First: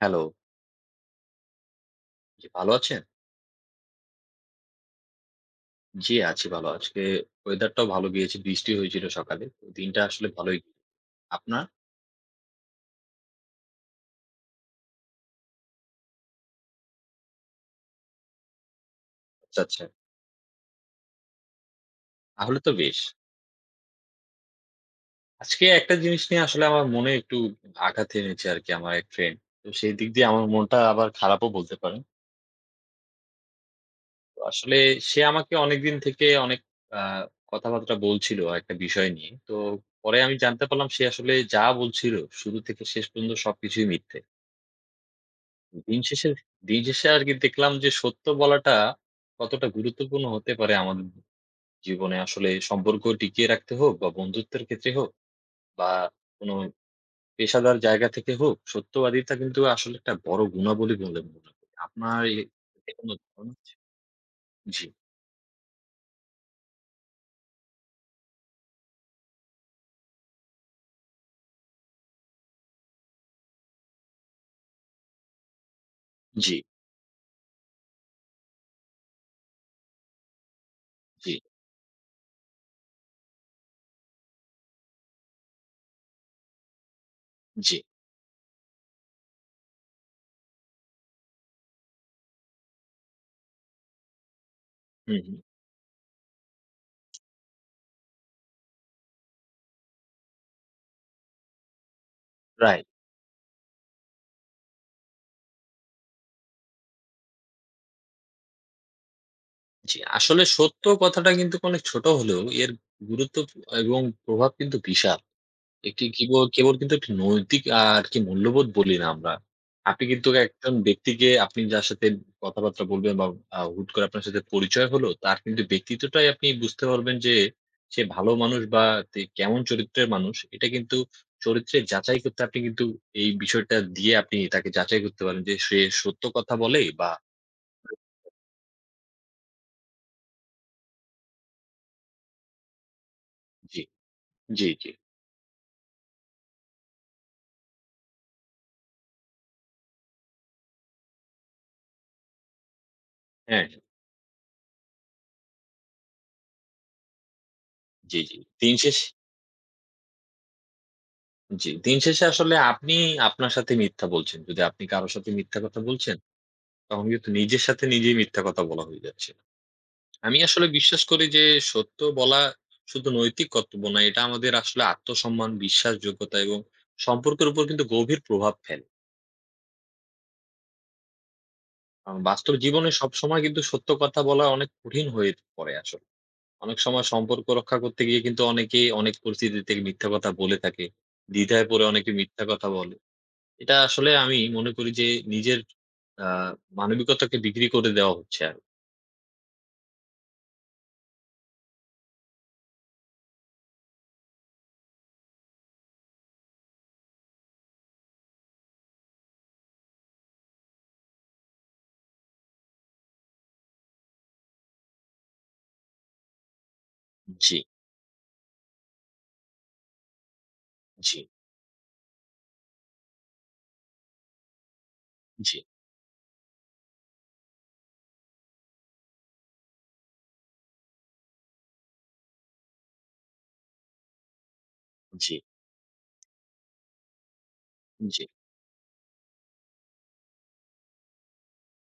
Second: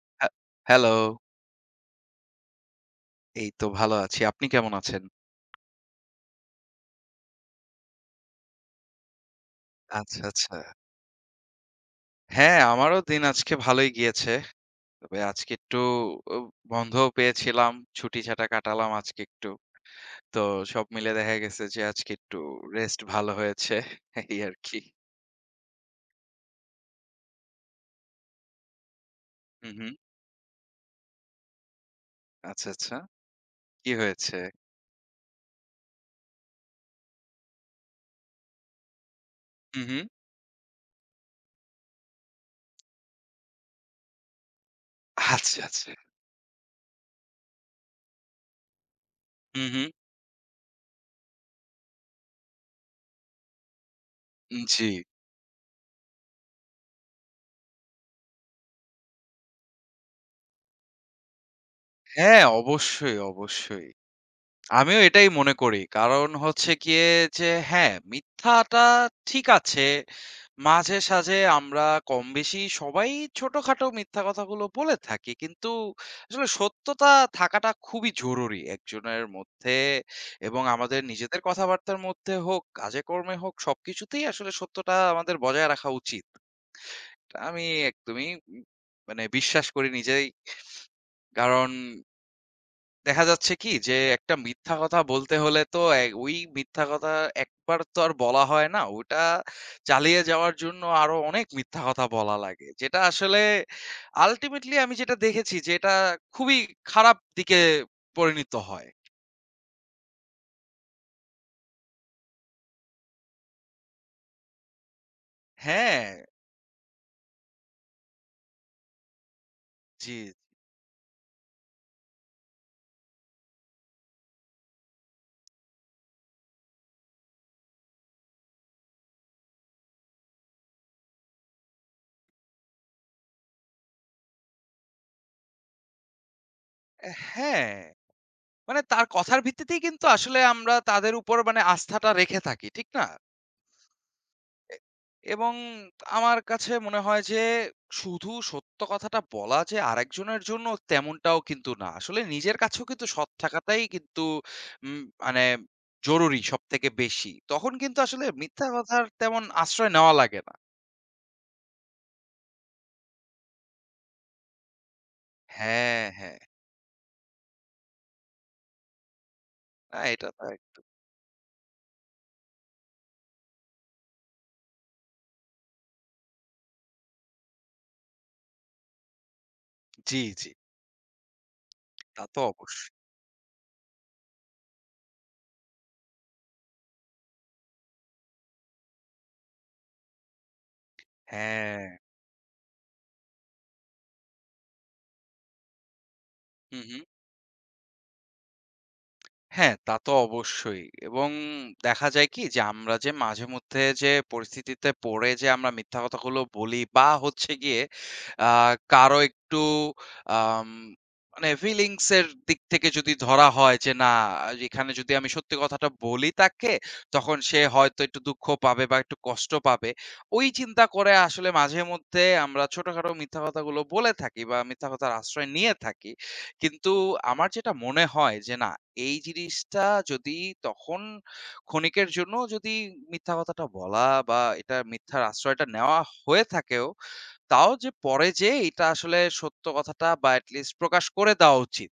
Hello. হ্যা hello. জি, ভালো আছেন? এই তো ভালো আছি। আপনি কেমন আছেন? জি, আছি ভালো। আজকে ওয়েদারটাও ভালো গিয়েছে। বৃষ্টি হয়েছিল সকালে। তো দিনটা আচ্ছা, আসলে আচ্ছা। ভালোই গিয়েছে। আপনার? হ্যাঁ, আমারও দিন আজকে ভালোই গিয়েছে। তবে আজকে একটু ও বন্ধও পেয়েছিলাম। ছুটি-ছাটা কাটালাম আজকে একটু। আচ্ছা, আচ্ছা। তো সব মিলে দেখা গেছে যে আজকে একটু তাহলে তো বেশ। রেস্ট ভালো হয়েছে। এই আরকি। আজকে একটা জিনিস নিয়ে আসলে আমার মনে একটু আঘাত এনেছে আরকি আমার এক ফ্রেন্ড। তো হু, হু। সেই দিক দিয়ে আমার মনটা আবার খারাপও বলতে পারেন। আচ্ছা, আচ্ছা। কি হয়েছে? তো আসলে সে আমাকে অনেকদিন থেকে অনেক আ কথাবার্তা বলছিল একটা বিষয় নিয়ে। তো হু, হু। পরে আমি জানতে পারলাম সে আসলে যা বলছিল শুরু থেকে শেষ পর্যন্ত সবকিছুই মিথ্যে। আচ্ছা, আচ্ছা। দিন শেষে দিন শেষে আরকি দেখলাম যে সত্য বলাটা হু, কতটা হু। গুরুত্বপূর্ণ হতে পারে আমাদের জীবনে। আসলে সম্পর্ক টিকিয়ে রাখতে হোক বা বন্ধুত্বের জি। ক্ষেত্রে হোক বা কোনো পেশাদার জায়গা থেকে হোক, সত্যবাদিতা কিন্তু আসলে একটা বড় গুণাবলী বলে মনে করি। আপনার এ হ্যাঁ, এ কোনো অবশ্যই, ধারণা আছে? অবশ্যই। জি, আমিও এটাই মনে করি। কারণ হচ্ছে গিয়ে যে হ্যাঁ, মিথ্যাটা ঠিক আছে। মাঝে সাঝে আমরা কমবেশি সবাই ছোটখাটো মিথ্যা কথাগুলো বলে থাকি। কিন্তু আসলে জি, সত্যতা থাকাটা খুবই জরুরি একজনের মধ্যে, এবং আমাদের জি, নিজেদের কথাবার্তার মধ্যে হোক, কাজে কর্মে হোক সবকিছুতেই আসলে সত্যটা আমাদের বজায় রাখা উচিত। এটা আমি জি। একদমই মানে বিশ্বাস করি নিজেই। কারণ দেখা যাচ্ছে কি যে একটা মিথ্যা কথা হুম, বলতে হুম। হলে তো ওই মিথ্যা কথা একবার তো আর বলা হয় না। ওটা চালিয়ে যাওয়ার জন্য আরো অনেক মিথ্যা কথা বলা লাগে। রাইট। যেটা আসলে আল্টিমেটলি আমি যেটা দেখেছি যে এটা খুবই খারাপ দিকে পরিণত হয়। জি, আসলে সত্য কথাটা কিন্তু অনেক ছোট হলেও এর গুরুত্ব এবং প্রভাব কিন্তু বিশাল। একটি হ্যাঁ, কেবল কিন্তু একটি নৈতিক আরকি মূল্যবোধ বলি না আমরা। আপনি জি। কিন্তু একজন ব্যক্তিকে আপনি যার সাথে কথাবার্তা বলবেন বা হুট করে আপনার সাথে পরিচয় হলো, তার কিন্তু ব্যক্তিত্বটাই আপনি বুঝতে পারবেন যে সে ভালো মানুষ বা তে কেমন চরিত্রের মানুষ। এটা কিন্তু চরিত্রের যাচাই করতে আপনি কিন্তু এই বিষয়টা দিয়ে আপনি তাকে যাচাই করতে পারেন যে সে সত্য কথা বলে বা হ্যাঁ, মানে তার কথার ভিত্তিতেই কিন্তু আসলে আমরা তাদের উপর মানে আস্থাটা রেখে থাকি। ঠিক না? জি, জি, এ জি। এবং আমার কাছে মনে হয় যে শুধু সত্য কথাটা বলা যে আরেকজনের জন্য তেমনটাও কিন্তু না। আসলে নিজের কাছেও কিন্তু সৎ হ্যাঁ, থাকাটাই কিন্তু মানে জরুরি সবথেকে বেশি। তখন কিন্তু জি, আসলে জি। মিথ্যা দিন শেষ কথার তেমন আশ্রয় নেওয়া লাগে না। জি, দিন শেষে আসলে আপনি আপনার সাথে মিথ্যা বলছেন। যদি আপনি কারো সাথে মিথ্যা কথা হ্যাঁ, বলছেন হ্যাঁ। তখন কিন্তু নিজের সাথে নিজেই মিথ্যা কথা বলা হয়ে যাচ্ছে। না, এটা আমি তো আসলে একদম। বিশ্বাস করি যে সত্য বলা শুধু নৈতিক কর্তব্য না, এটা আমাদের আসলে আত্মসম্মান, বিশ্বাসযোগ্যতা এবং সম্পর্কের উপর কিন্তু গভীর প্রভাব ফেলে। জি, জি। কারণ তা তো বাস্তব জীবনে অবশ্যই। সবসময় কিন্তু সত্য কথা বলা অনেক কঠিন হয়ে পড়ে আসলে। অনেক সময় সম্পর্ক রক্ষা করতে গিয়ে কিন্তু অনেকেই অনেক পরিস্থিতিতে মিথ্যা কথা বলে থাকে। দ্বিধায় পড়ে হ্যাঁ। অনেকে মিথ্যা কথা বলে। এটা আসলে আমি মনে করি যে নিজের আ হু, হু। মানবিকতাকে বিক্রি করে দেওয়া হচ্ছে আর হ্যাঁ, তা তো অবশ্যই। এবং দেখা যায় কি যে আমরা যে মাঝেমধ্যে যে পরিস্থিতিতে পড়ে যে আমরা মিথ্যা কথাগুলো বলি বা হচ্ছে গিয়ে আ কারো একটু আম মানে ফিলিংস এর দিক থেকে যদি ধরা হয় যে না, এখানে যদি আমি সত্যি কথাটা বলি তাকে, তখন জি, সে হয়তো একটু দুঃখ পাবে বা একটু কষ্ট পাবে। ওই চিন্তা করে জি, আসলে মাঝেমধ্যে আমরা ছোটখাটো মিথ্যা কথাগুলো বলে থাকি বা মিথ্যা কথার আশ্রয় জি, নিয়ে থাকি। কিন্তু আমার যেটা মনে হয় যে না, এই জিনিসটা যদি তখন ক্ষণিকের জন্য যদি মিথ্যা কথাটা বলা বা এটা মিথ্যার জি। আশ্রয়টা নেওয়া হয়ে থাকেও, তাও যে জি। পরে যেয়ে এটা আসলে সত্য কথাটা বা এট লিস্ট প্রকাশ করে দেওয়া উচিত।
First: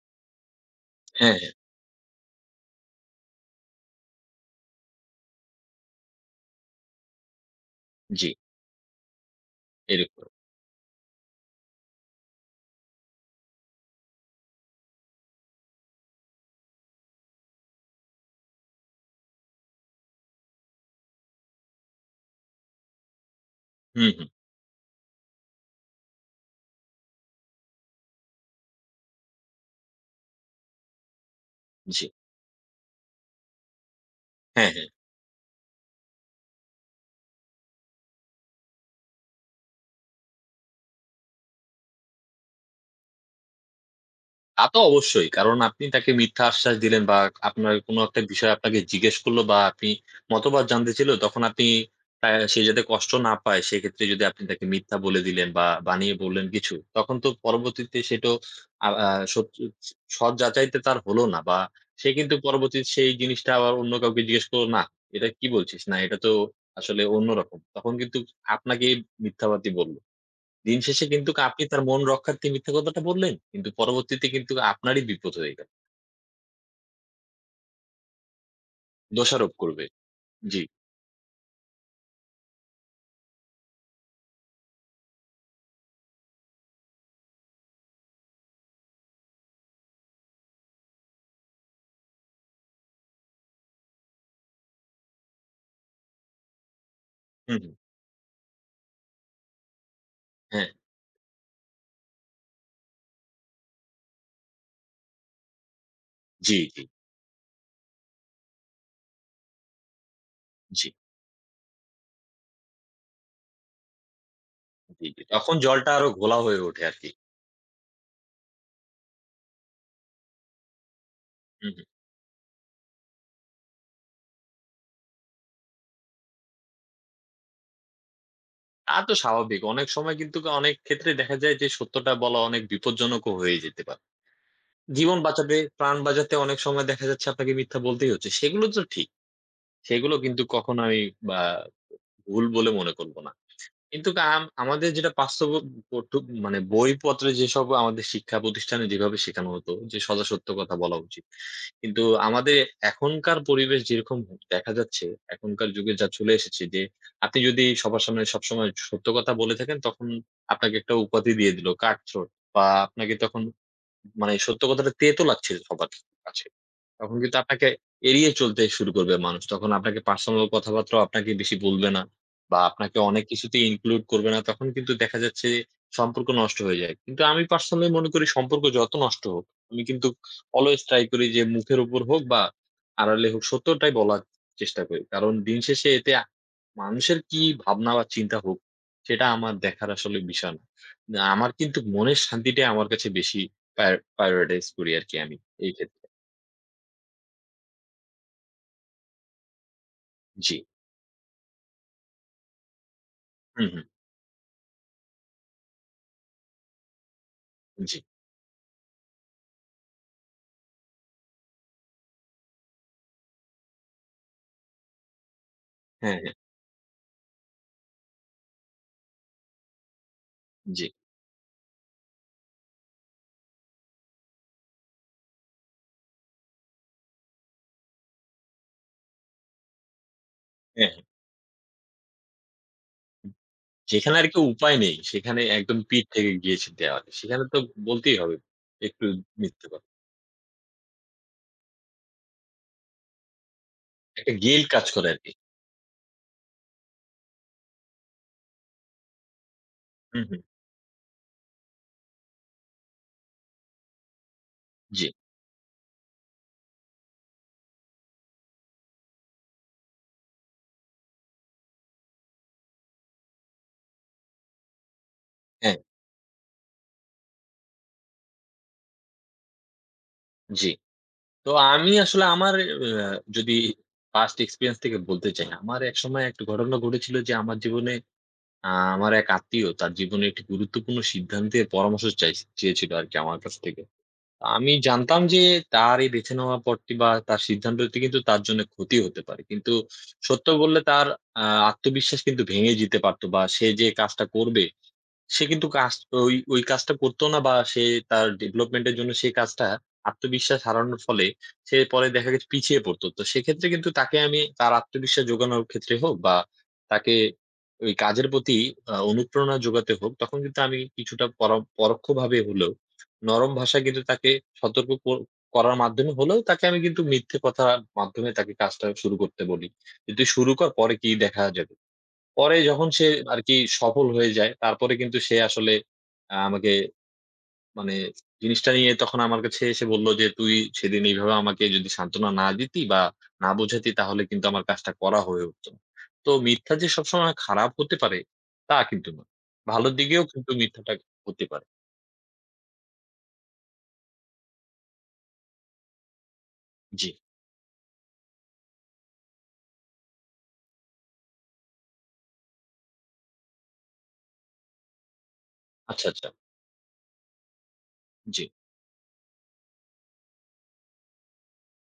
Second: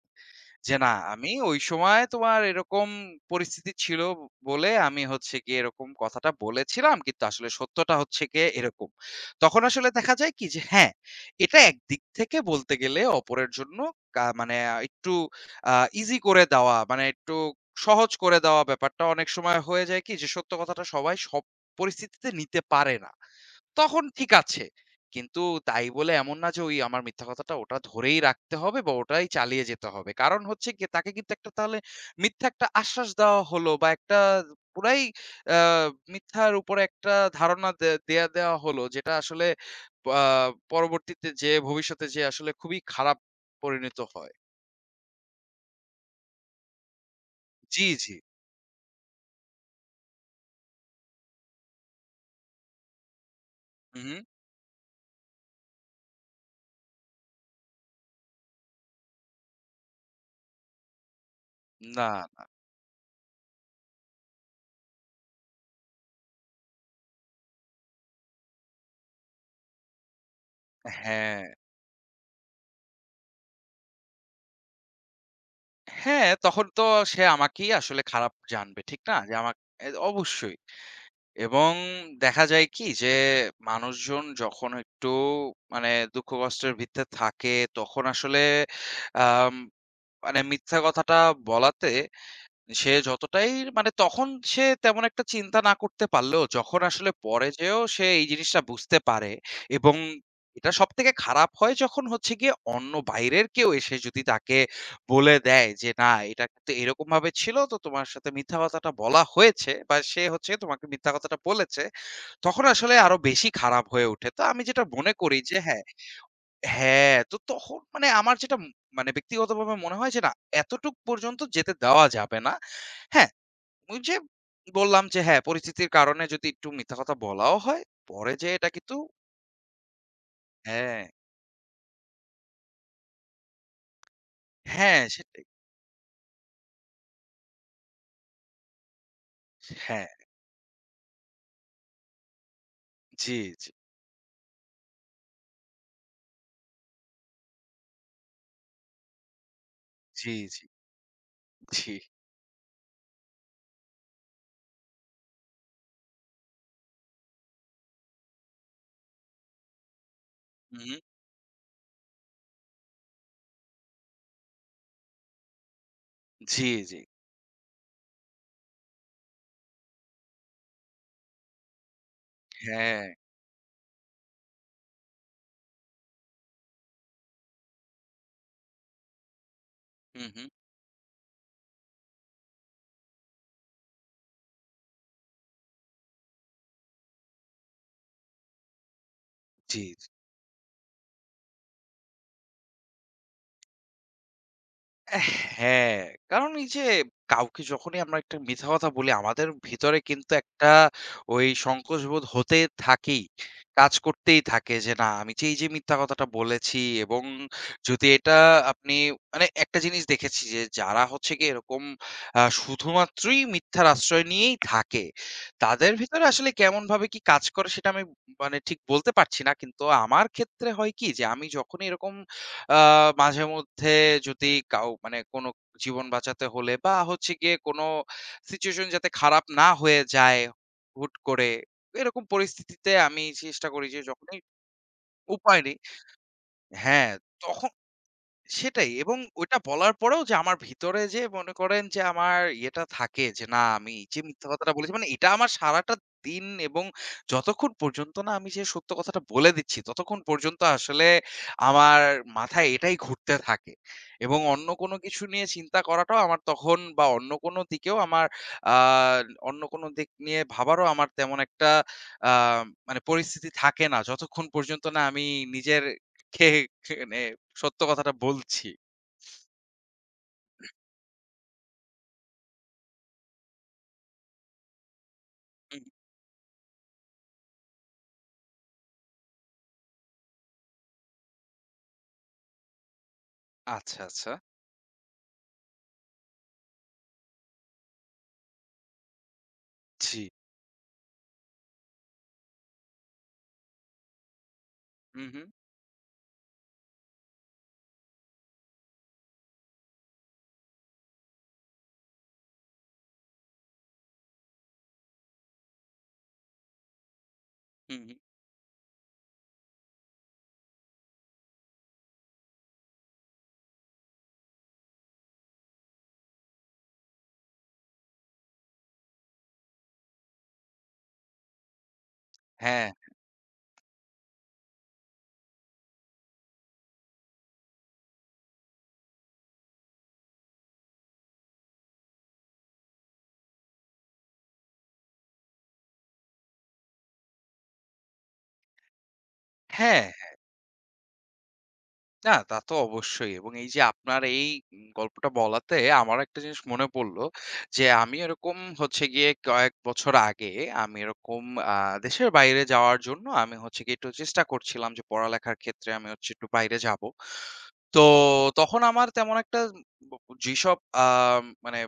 যে না, আমি হ্যাঁ, হ্যাঁ। ওই সময় তোমার এরকম পরিস্থিতি ছিল বলে আমি হচ্ছে গিয়ে এরকম কথাটা বলেছিলাম, কিন্তু আসলে সত্যটা হচ্ছে জি, গিয়ে এরকম। তখন আসলে দেখা এরকম। যায় কি যে হ্যাঁ, এটা একদিক থেকে বলতে গেলে অপরের জন্য মানে একটু আ ইজি করে দেওয়া, মানে একটু সহজ করে দেওয়া ব্যাপারটা অনেক সময় হয়ে যায় কি যে সত্য কথাটা সবাই সব পরিস্থিতিতে নিতে পারে না। তখন হুম, হুম। ঠিক আছে। কিন্তু তাই বলে এমন না যে ওই আমার মিথ্যা কথাটা ওটা ধরেই রাখতে হবে বা ওটাই চালিয়ে যেতে হবে। কারণ হচ্ছে গিয়ে তাকে কিন্তু একটা তাহলে জি। মিথ্যা একটা আশ্বাস দেওয়া হলো বা একটা হ্যাঁ, হ্যাঁ। পুরাই আ মিথ্যার উপরে একটা ধারণা দে দেয়া দেওয়া হলো, যেটা আসলে আ পরবর্তীতে যেয়ে ভবিষ্যতে যেয়ে আসলে খুবই খারাপ পরিণত হয়। তা তো অবশ্যই। কারণ আপনি তাকে মিথ্যা আশ্বাস দিলেন বা আপনার জি, কোনো জি। একটা বিষয় আপনাকে জিজ্ঞেস করলো বা আপনি মতবাদ জানতে চাইল তখন আপনি তা সে যাতে কষ্ট না পায় হু, সেক্ষেত্রে হু। যদি আপনি তাকে মিথ্যা বলে দিলেন বা বানিয়ে বললেন কিছু, তখন তো পরবর্তীতে সেটো আ আ সত্যি সৎ যাচাইতে তার হলো না বা না, সে কিন্তু না। পরবর্তীতে সেই জিনিসটা আবার অন্য কাউকে জিজ্ঞেস করলো, "না, এটা কি বলছিস? না, এটা তো আসলে অন্যরকম।" তখন কিন্তু আপনাকেই মিথ্যাবাদী বলল। দিন শেষে কিন্তু হ্যাঁ। আপনি তার মন রক্ষার্থে মিথ্যা কথাটা বললেন। কিন্তু পরবর্তীতে কিন্তু আপনারই বিপদ হয়ে গেল। হ্যাঁ, তখন তো সে আমাকেই আসলে খারাপ জানবে। ঠিক না? যে দোষারোপ আমাক করবে। অ্যা অবশ্যই। জি। এবং দেখা যায় কি যে মানুষজন যখন একটু মানে দুঃখ কষ্টের ভিতরে থাকে, তখন আসলে আম মানে মিথ্যা কথাটা বলাতে সে যতটাই মানে তখন সে তেমন একটা চিন্তা না করতে পারলেও, যখন আসলে পরে হুম, হুম। যেয়েও সে এই জিনিসটা বুঝতে পারে, এবং হ্যাঁ। এটা সবথেকে খারাপ হয় যখন হচ্ছে গিয়ে অন্য বাইরের কেউ এসে যদি তাকে বলে দেয় যে না, এটা জি, কিন্তু জি, এরকম ভাবে ছিল, তো তোমার সাথে মিথ্যা কথাটা বলা হয়েছে বা সে হচ্ছে তোমাকে জি, মিথ্যা কথাটা বলেছে, তখন আসলে আরো বেশি খারাপ হয়ে ওঠে। তো আমি যেটা জি, মনে জি। করি তখন যে হ্যাঁ, জলটা আরো ঘোলা হয়ে ওঠে আরকি। হ্যাঁ, তো তখন মানে আমার যেটা মানে ব্যক্তিগতভাবে মনে হয় যে না, এতটুক পর্যন্ত হুম, যেতে হুম। দেওয়া যাবে না। হ্যাঁ, ওই যে বললাম যে হ্যাঁ, পরিস্থিতির কারণে যদি একটু মিথ্যা কথা বলাও হয়, পরে যেয়ে এটা তা কিন্তু তো স্বাভাবিক। অনেক সময় কিন্তু অনেক হ্যাঁ, ক্ষেত্রে দেখা যায় যে সত্যটা বলা অনেক বিপজ্জনকও হয়ে যেতে পারে। হ্যাঁ, জীবন সেটাই। বাঁচাতে, প্রাণ বাঁচাতে অনেক সময় দেখা যাচ্ছে আপনাকে মিথ্যা বলতেই হচ্ছে। সেগুলো তো ঠিক। হ্যাঁ, সেগুলো কিন্তু কখনো আমি বা ভুল বলে মনে করব না। জি, জি, কিন্তু আমাদের যেটা বাস্তব পঠ্য মানে বইপত্রে যেসব আমাদের শিক্ষা প্রতিষ্ঠানে যেভাবে শেখানো হতো যে সদা জি, সত্য জি, কথা বলা উচিত। জি। কিন্তু আমাদের এখনকার পরিবেশ যেরকম দেখা যাচ্ছে, এখনকার যুগে যা চলে এসেছে যে আপনি যদি সবার সামনে সবসময় সত্য কথা বলে থাকেন তখন আপনাকে একটা হুম, উপাধি দিয়ে দিল কাঠথ্রোট বা আপনাকে তখন মানে সত্য কথাটা তেতো লাগছে সবার কাছে। জি, জি। তখন কিন্তু আপনাকে এড়িয়ে চলতে শুরু করবে মানুষ। তখন আপনাকে পার্সোনাল কথাবার্তাও আপনাকে বেশি বলবে না বা আপনাকে হ্যাঁ, অনেক কিছুতেই ইনক্লুড করবে না। তখন কিন্তু দেখা যাচ্ছে যে সম্পর্ক নষ্ট হয়ে যায়। কিন্তু আমি পার্সোনালি মনে করি সম্পর্ক যত নষ্ট হোক, আমি কিন্তু হু, হু, অলওয়েজ ট্রাই করি যে মুখের উপর হোক বা আড়ালে হোক সত্যটাই বলার চেষ্টা করি। কারণ দিন শেষে এতে মানুষের কি ভাবনা বা চিন্তা হোক, সেটা আমার জি, দেখার জি। আসলে বিষয় না। না আমার কিন্তু মনের শান্তিটাই আমার কাছে বেশি প্রায়োরিটাইজ করি আরকি আমি এই হ্যাঁ, ক্ষেত্রে। কারণ এই যে কাউকে যখনই আমরা একটা মিথ্যা কথা বলি, আমাদের ভিতরে কিন্তু জি। একটা ওই সংকোচবোধ হতে থাকেই। হুম, হুম। কাজ করতেই থাকে যে না আমি যে এই যে মিথ্যা কথাটা বলেছি, এবং জি। যদি এটা আপনি মানে একটা জিনিস দেখেছি যে যারা হচ্ছে গিয়ে এরকম শুধুমাত্রই মিথ্যার আশ্রয় নিয়েই থাকে, তাদের হ্যাঁ, ভিতরে হ্যাঁ। আসলে কেমনভাবে কি কাজ করে সেটা আমি মানে ঠিক বলতে পারছি না। কিন্তু আমার ক্ষেত্রে জি। হয় কি যে আমি যখনই এরকম আ মাঝেমধ্যে যদি মানে কোনো জীবন বাঁচাতে হলে বা হচ্ছে গিয়ে কোনো সিচুয়েশন যাতে খারাপ না হয়ে যায় হ্যাঁ, হ্যাঁ। হুট করে, এরকম পরিস্থিতিতে আমি চেষ্টা করি যে সেখানে আরকি যখনই উপায় নেই। সেখানে উপায় নেই, একদম পিঠ থেকে গিয়েছে দেওয়ালে। হ্যাঁ, সেখানে তো তখন বলতেই হবে সেটাই। একটু এবং ওইটা মিথ্যে কথা। বলার পরেও যে আমার ভিতরে যে মনে করেন যে আমার ইয়েটা থাকে যে না আমি এই যে একটা মিথ্যা গেইল কথাটা কাজ বলেছি করে মানে এটা আরকি। আমার সারাটা দিন, এবং যতক্ষণ পর্যন্ত না আমি যে সত্য কথাটা বলে দিচ্ছি ততক্ষণ হুম, হুম। পর্যন্ত আসলে আমার মাথায় এটাই ঘুরতে থাকে, এবং অন্য কোনো জি। কিছু নিয়ে চিন্তা করাটাও আমার তখন বা অন্য কোনো দিকেও আমার আহ অন্য কোনো দিক নিয়ে ভাবারও আমার তেমন একটা আহ মানে পরিস্থিতি থাকে না যতক্ষণ পর্যন্ত না আমি হ্যাঁ, নিজের কে- মানে সত্য কথাটা বলছি। জি। তো আমি আসলে আমার আ যদি past experience থেকে বলতে চাই, আমার হুম। একসময় একটা ঘটনা ঘটেছিল যে আমার জীবনে আ আমার এক আত্মীয় তার জীবনে একটি গুরুত্বপূর্ণ সিদ্ধান্তের পরামর্শ চেয়েছিল আরকি আমার কাছ থেকে। আচ্ছা, আচ্ছা। আমি জানতাম যে তার এই বেছে নেওয়া পথটি বা তার সিদ্ধান্তটি কিন্তু তার জন্য ক্ষতি হতে পারে। কিন্তু জি। সত্য বললে তার আ আত্মবিশ্বাস কিন্তু ভেঙে যেতে পারত বা সে যে কাজটা করবে হু, হু, সে কিন্তু কাজ ওই কাজটা করতো না বা সে তার ডেভেলপমেন্ট এর জন্য সেই কাজটা আত্মবিশ্বাস হারানোর ফলে সে পরে দেখা গেছে পিছিয়ে পড়তো। তো সেক্ষেত্রে কিন্তু তাকে আমি তার আত্মবিশ্বাস যোগানোর ক্ষেত্রে হোক বা তাকে ওই হু, হু। কাজের প্রতি অনুপ্রেরণা যোগাতে হোক, তখন কিন্তু আমি কিছুটা পরোক্ষভাবে হলেও নরম ভাষায় কিন্তু তাকে সতর্ক কর করার মাধ্যমে হলেও তাকে আমি কিন্তু মিথ্যে কথার মাধ্যমে তাকে কাজটা শুরু করতে বলি। যে, "তুই শুরু কর, পরে কি দেখা যাবে।" পরে যখন হ্যাঁ, সে আরকি সফল হয়ে যায়, তারপরে কিন্তু সে আসলে আমাকে মানে জিনিসটা নিয়ে তখন আমার কাছে এসে বলল যে, "তুই সেদিন এইভাবে আমাকে যদি সান্ত্বনা না দিতি বা না বোঝাতি তাহলে কিন্তু আমার কাজটা করা হয়ে উঠত না।" তো মিথ্যা যে সবসময় খারাপ হতে পারে, তা কিন্তু না। ভালোর হ্যাঁ। দিকেও কিন্তু মিথ্যাটা হতে পারে। না, তা তো অবশ্যই। এবং এই যে আপনার এই গল্পটা বলাতে আমার একটা জিনিস মনে জি। পড়ল যে, আমি এরকম হচ্ছে গিয়ে কয়েক বছর আগে আমি এরকম আ দেশের বাইরে যাওয়ার জন্য আমি হচ্ছে গিয়ে একটু চেষ্টা করছিলাম যে পড়ালেখার ক্ষেত্রে আচ্ছা, আমি আচ্ছা। হচ্ছে একটু বাইরে যাব। তো জি। তখন আমার তেমন একটা ব যেসব আ মানে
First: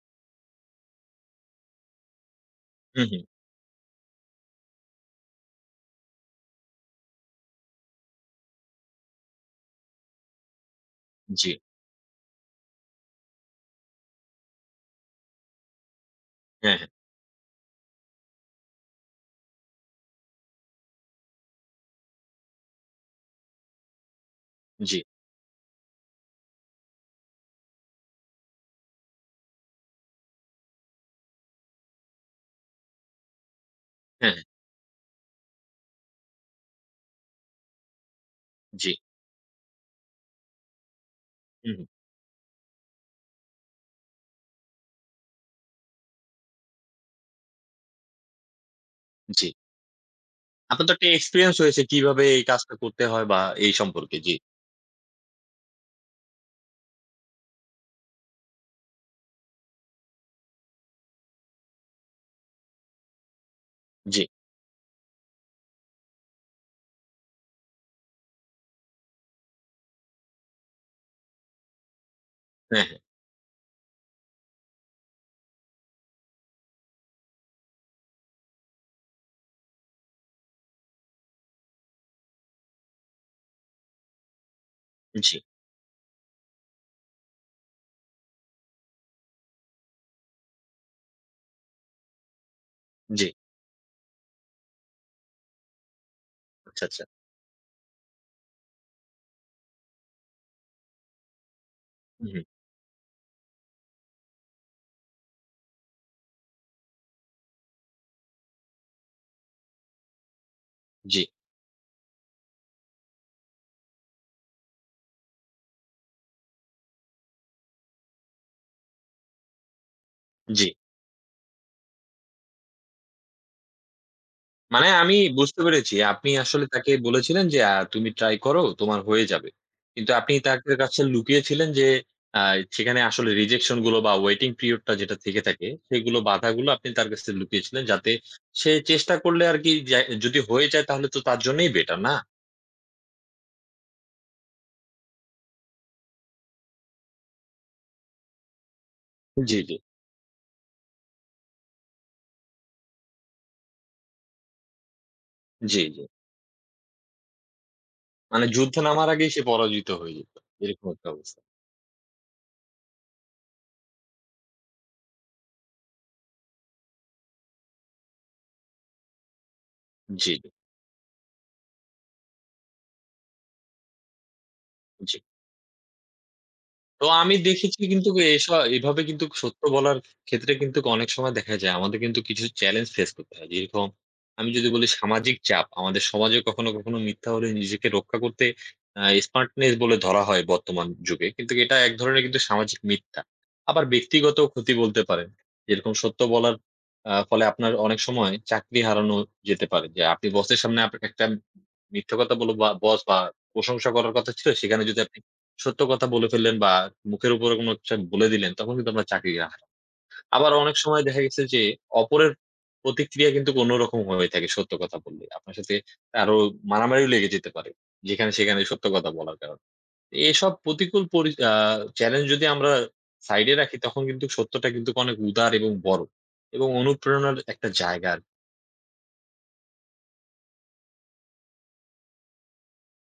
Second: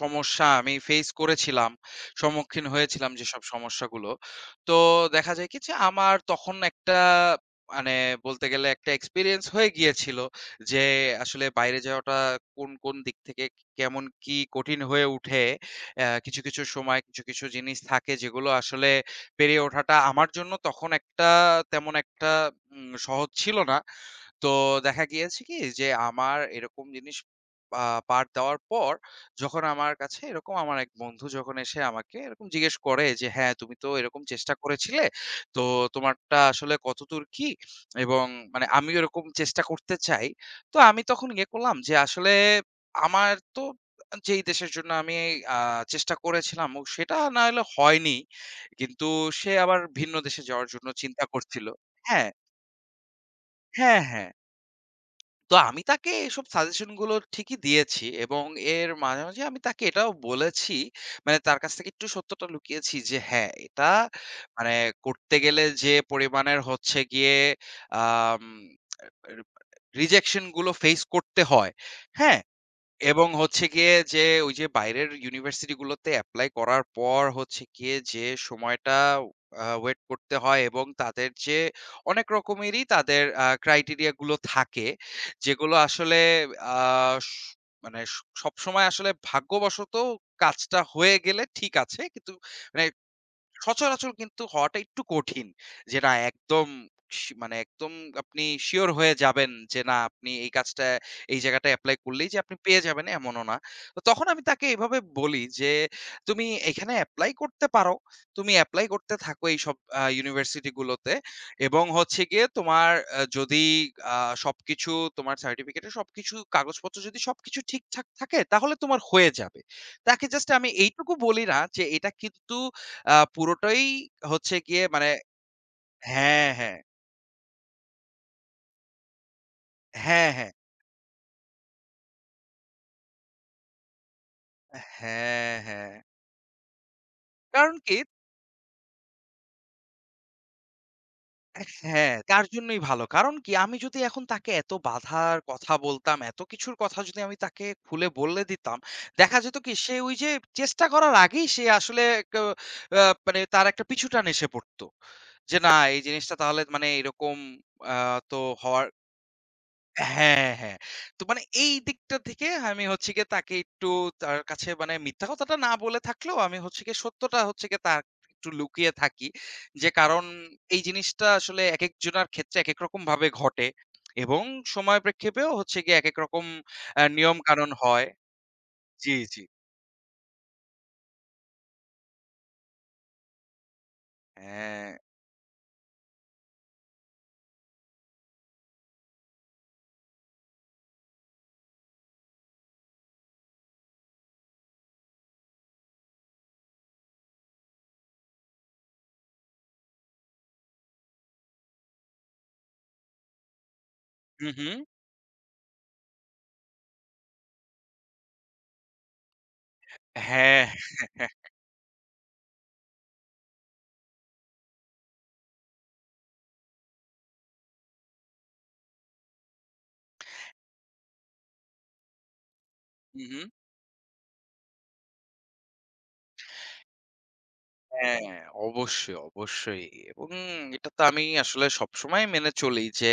সমস্যা আমি ফেস করেছিলাম, সম্মুখীন হুম, হয়েছিলাম হুম। যেসব সমস্যাগুলো। তো দেখা যায় কি যে আমার তখন একটা মানে বলতে গেলে একটা এক্সপেরিয়েন্স হয়ে গিয়েছিল যে আসলে জি। বাইরে যাওয়াটা কোন, কোন দিক থেকে কেমন কি কঠিন হয়ে উঠে। কিছু, কিছু হ্যাঁ, হ্যাঁ। সময় কিছু, কিছু জিনিস থাকে যেগুলো আসলে পেরিয়ে ওঠাটা আমার জন্য তখন একটা তেমন একটা সহজ ছিল না। তো জি। দেখা গিয়েছে কি যে আমার এরকম জিনিস আ পাঠ দেওয়ার পর, যখন আমার কাছে এরকম আমার এক বন্ধু যখন এসে আমাকে এরকম জিজ্ঞেস করে যে, "হ্যাঁ, তুমি তো এরকম হ্যাঁ, হ্যাঁ। চেষ্টা করেছিলে। তো তোমারটা আসলে কতদূর কি?" এবং মানে জি। আমিও এরকম চেষ্টা করতে চাই। তো আমি তখন ইয়ে হুম, করলাম হুম। যে আসলে আমার তো যেই দেশের জন্য আমি আ চেষ্টা করেছিলাম ও সেটা না হলে হয়নি। কিন্তু জি। সে আবার ভিন্ন দেশে যাওয়ার আপনার জন্য তো একটা চিন্তা এক্সপেরিয়েন্স করছিল। হয়েছে কিভাবে হ্যাঁ, এই কাজটা করতে হয় বা এই হ্যাঁ, সম্পর্কে। হ্যাঁ। জি, তো আমি তাকে এসব সাজেশন গুলো ঠিকই দিয়েছি, এবং এর মাঝে, মাঝে আমি তাকে এটাও বলেছি মানে তার কাছ থেকে একটু সত্যটা লুকিয়েছি যে হ্যাঁ, এটা জি। মানে করতে গেলে যে পরিমাণের হচ্ছে গিয়ে আম রিজেকশন গুলো ফেস করতে হয়। হ্যাঁ? হ্যাঁ, হ্যাঁ। এবং হচ্ছে গিয়ে যে ওই যে বাইরের ইউনিভার্সিটি গুলোতে এপ্লাই করার পর হচ্ছে গিয়ে যে সময়টা ওয়েট করতে হয়, এবং তাদের যে অনেক রকমেরই তাদের ক্রাইটেরিয়া গুলো থাকে জি। যেগুলো আসলে আহ, স- মানে সব সময় আসলে ভাগ্যবশত কাজটা হয়ে গেলে ঠিক আছে, কিন্তু মানে জি। সচরাচর কিন্তু হওয়াটা একটু কঠিন। যে না একদম আচ্ছা, আচ্ছা। মানে একদম আপনি সিওর হয়ে যাবেন যে না আপনি এই কাজটা এই জায়গাটায় এপ্লাই হুম, করলেই যে হুম। আপনি পেয়ে যাবেন এমনও না। তো তখন আমি তাকে এভাবে বলি যে, "তুমি এখানে এপ্লাই করতে পারো। তুমি এপ্লাই করতে থাকো এইসব ইউনিভার্সিটি গুলোতে, জি, এবং হচ্ছে গিয়ে তোমার যদি আ সবকিছু তোমার সার্টিফিকেটের সবকিছু কাগজপত্র যদি সবকিছু ঠিকঠাক থাকে তাহলে তোমার হয়ে যাবে।" তাকে জাস্ট জি। আমি এইটুকু বলি না যে এটা কিন্তু পুরোটাই হচ্ছে গিয়ে মানে মানে আমি বুঝতে পেরেছি। আপনি হ্যাঁ, আসলে হ্যাঁ। তাকে বলেছিলেন যে, "তুমি ট্রাই করো, তোমার হয়ে যাবে।" কিন্তু হ্যাঁ, আপনি হ্যাঁ। তার কাছে লুকিয়েছিলেন যে, আ সেখানে আসলে রিজেকশন গুলো বা ওয়েটিং পিরিয়ড টা যেটা থেকে হ্যাঁ, থাকে, হ্যাঁ। সেগুলো বাধাগুলো আপনি তার কাছ থেকে কারণ লুকিয়েছিলেন। কি যাতে সে চেষ্টা করলে আরকি যা যদি হয়ে যায় তাহলে তো তার জন্যই বেটার, না? হ্যাঁ, তার জন্যই ভালো। কারণ কি আমি যদি এখন তাকে এত বাধার কথা বলতাম, এত কিছুর কথা যদি আমি তাকে খুলে বলে দিতাম, দেখা যেত জি, কি জি। সে ওই যে চেষ্টা করার আগেই সে আসলে ক আ মানে তার একটা পিছুটান এসে পড়ত। যে না জি, জি। এই জিনিসটা তাহলে মানে এরকম আ তো মানে যুদ্ধে হওয়ার নামার আগেই সে পরাজিত হয়ে যেত। হ্যাঁ, হ্যাঁ। এরকম একটা তো অবস্থা। মানে এই দিকটা থেকে আমি হচ্ছে গিয়ে তাকে একটু তার কাছে মানে মিথ্যা কথাটা না বলে থাকলেও আমি হচ্ছে গিয়ে সত্যটা হচ্ছে গিয়ে তার একটু লুকিয়ে থাকি। যে কারণ জি, জি। এই জিনিসটা আসলে একেক জনার ক্ষেত্রে একেক রকম ভাবে ঘটে, এবং সময় জি। প্রেক্ষেপেও হচ্ছে গিয়ে একেক রকম তো আমি নিয়ম কানুন দেখেছি হয়। কিন্তু এস এভাবে জি, কিন্তু জি। সত্য বলার ক্ষেত্রে কিন্তু অনেক সময় দেখা যায় আমাদের কিন্তু কিছু চ্যালেঞ্জ ফেস করতে হয়। যেরকম আমি যদি বলি হ্যাঁ। সামাজিক চাপ, আমাদের সমাজে কখনো, কখনো মিথ্যা হলে নিজেকে রক্ষা করতে আ স্মার্টনেস বলে ধরা হয় বর্তমান যুগে। কিন্তু এটা এক ধরনের কিন্তু সামাজিক মিথ্যা। আবার ব্যক্তিগত ক্ষতি বলতে পারেন। যেরকম সত্য বলার ফলে আপনার অনেক সময় চাকরি হারানো যেতে পারে। যে আপনি বসের সামনে একটা মিথ্যা কথা বলে বা বস বা প্রশংসা করার কথা ছিল হু, হু। সেখানে যদি আপনি সত্য কথা বলে ফেললেন বা মুখের উপরে কোনো কিছু বলে দিলেন, তখন কিন্তু আপনার চাকরি গেল। আবার হ্যাঁ। অনেক সময় দেখা গেছে যে অপরের প্রতিক্রিয়া কিন্তু অন্যরকম হয়ে থাকে সত্য কথা বললে। আপনার সাথে আরো মারামারিও লেগে যেতে পারে। যেখানে সেখানে সত্য কথা বলার কারণে। এসব প্রতিকূল পরি আ চ্যালেঞ্জ যদি আমরা হু, হু। সাইডে রাখি তখন কিন্তু সত্যটা কিন্তু অনেক উদার এবং বড় এবং অনুপ্রেরণার একটা জায়গা। আর- হ্যাঁ, অবশ্যই, অবশ্যই। এবং এটা তো আমি আসলে সবসময় মেনে চলি যে,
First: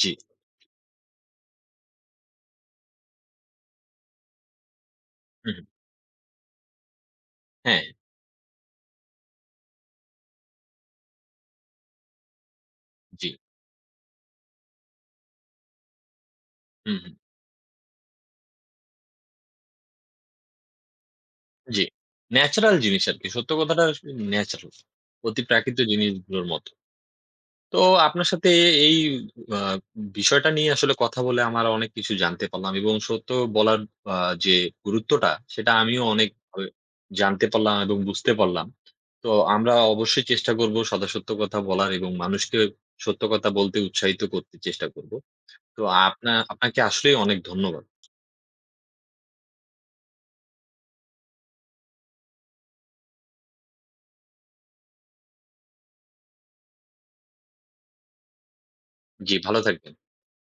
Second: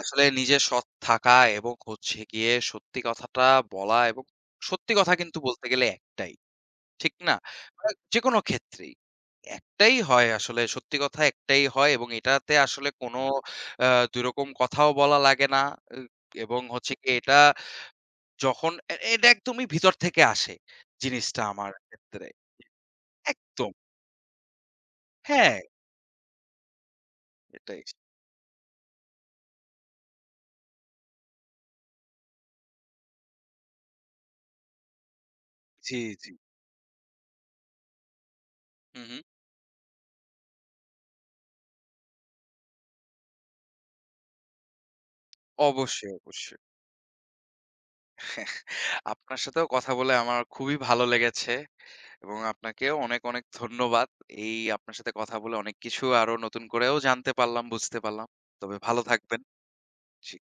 জি। নিজে সৎ থাকা, এবং হচ্ছে গিয়ে সত্যি কথাটা বলা, এবং সত্যি কথা কিন্তু হুম, হুম। বলতে গেলে একটাই। ঠিক না? হ্যাঁ, মানে যেকোনো ক্ষেত্রেই। একটাই হয় আসলে, সত্যি কথা একটাই হয়, এবং এটাতে আসলে কোনো জি। আ ২ রকম কথাও বলা লাগে না। এ এবং হচ্ছে হুম, হুম। গিয়ে এটা যখন এটা একদমই ভিতর থেকে আসে জিনিসটা আমার জি। ক্ষেত্রে। ন্যাচারাল জিনিস আরকি। সত্য একদম। কথাটা ন্যাচারাল। অতি হ্যাঁ, প্রাকৃত জিনিসগুলোর মত। তো এটাই। আপনার সাথে এই আ বিষয়টা নিয়ে আসলে কথা বলে আমার অনেক কিছু জানতে পারলাম এবং সত্য বলার আ যে গুরুত্বটা সেটা জি, আমিও জি। অনেকভাবে জানতে পারলাম এবং বুঝতে পারলাম। হু, হু। তো আমরা অবশ্যই চেষ্টা করব সদা সত্য কথা বলার এবং মানুষকে সত্য কথা বলতে উৎসাহিত করতে চেষ্টা করব। তো অবশ্যই, অবশ্যই। আপনাকে আসলেই অনেক ধন্যবাদ। আপনার সাথেও কথা বলে আমার খুবই ভালো লেগেছে, এবং আপনাকেও অনেক, অনেক ধন্যবাদ। এই আপনার সাথে কথা বলে অনেক কিছু আরো নতুন করেও জানতে পারলাম, বুঝতে পারলাম। তবে ভালো জি, থাকবেন। ভালো থাকবেন। জি।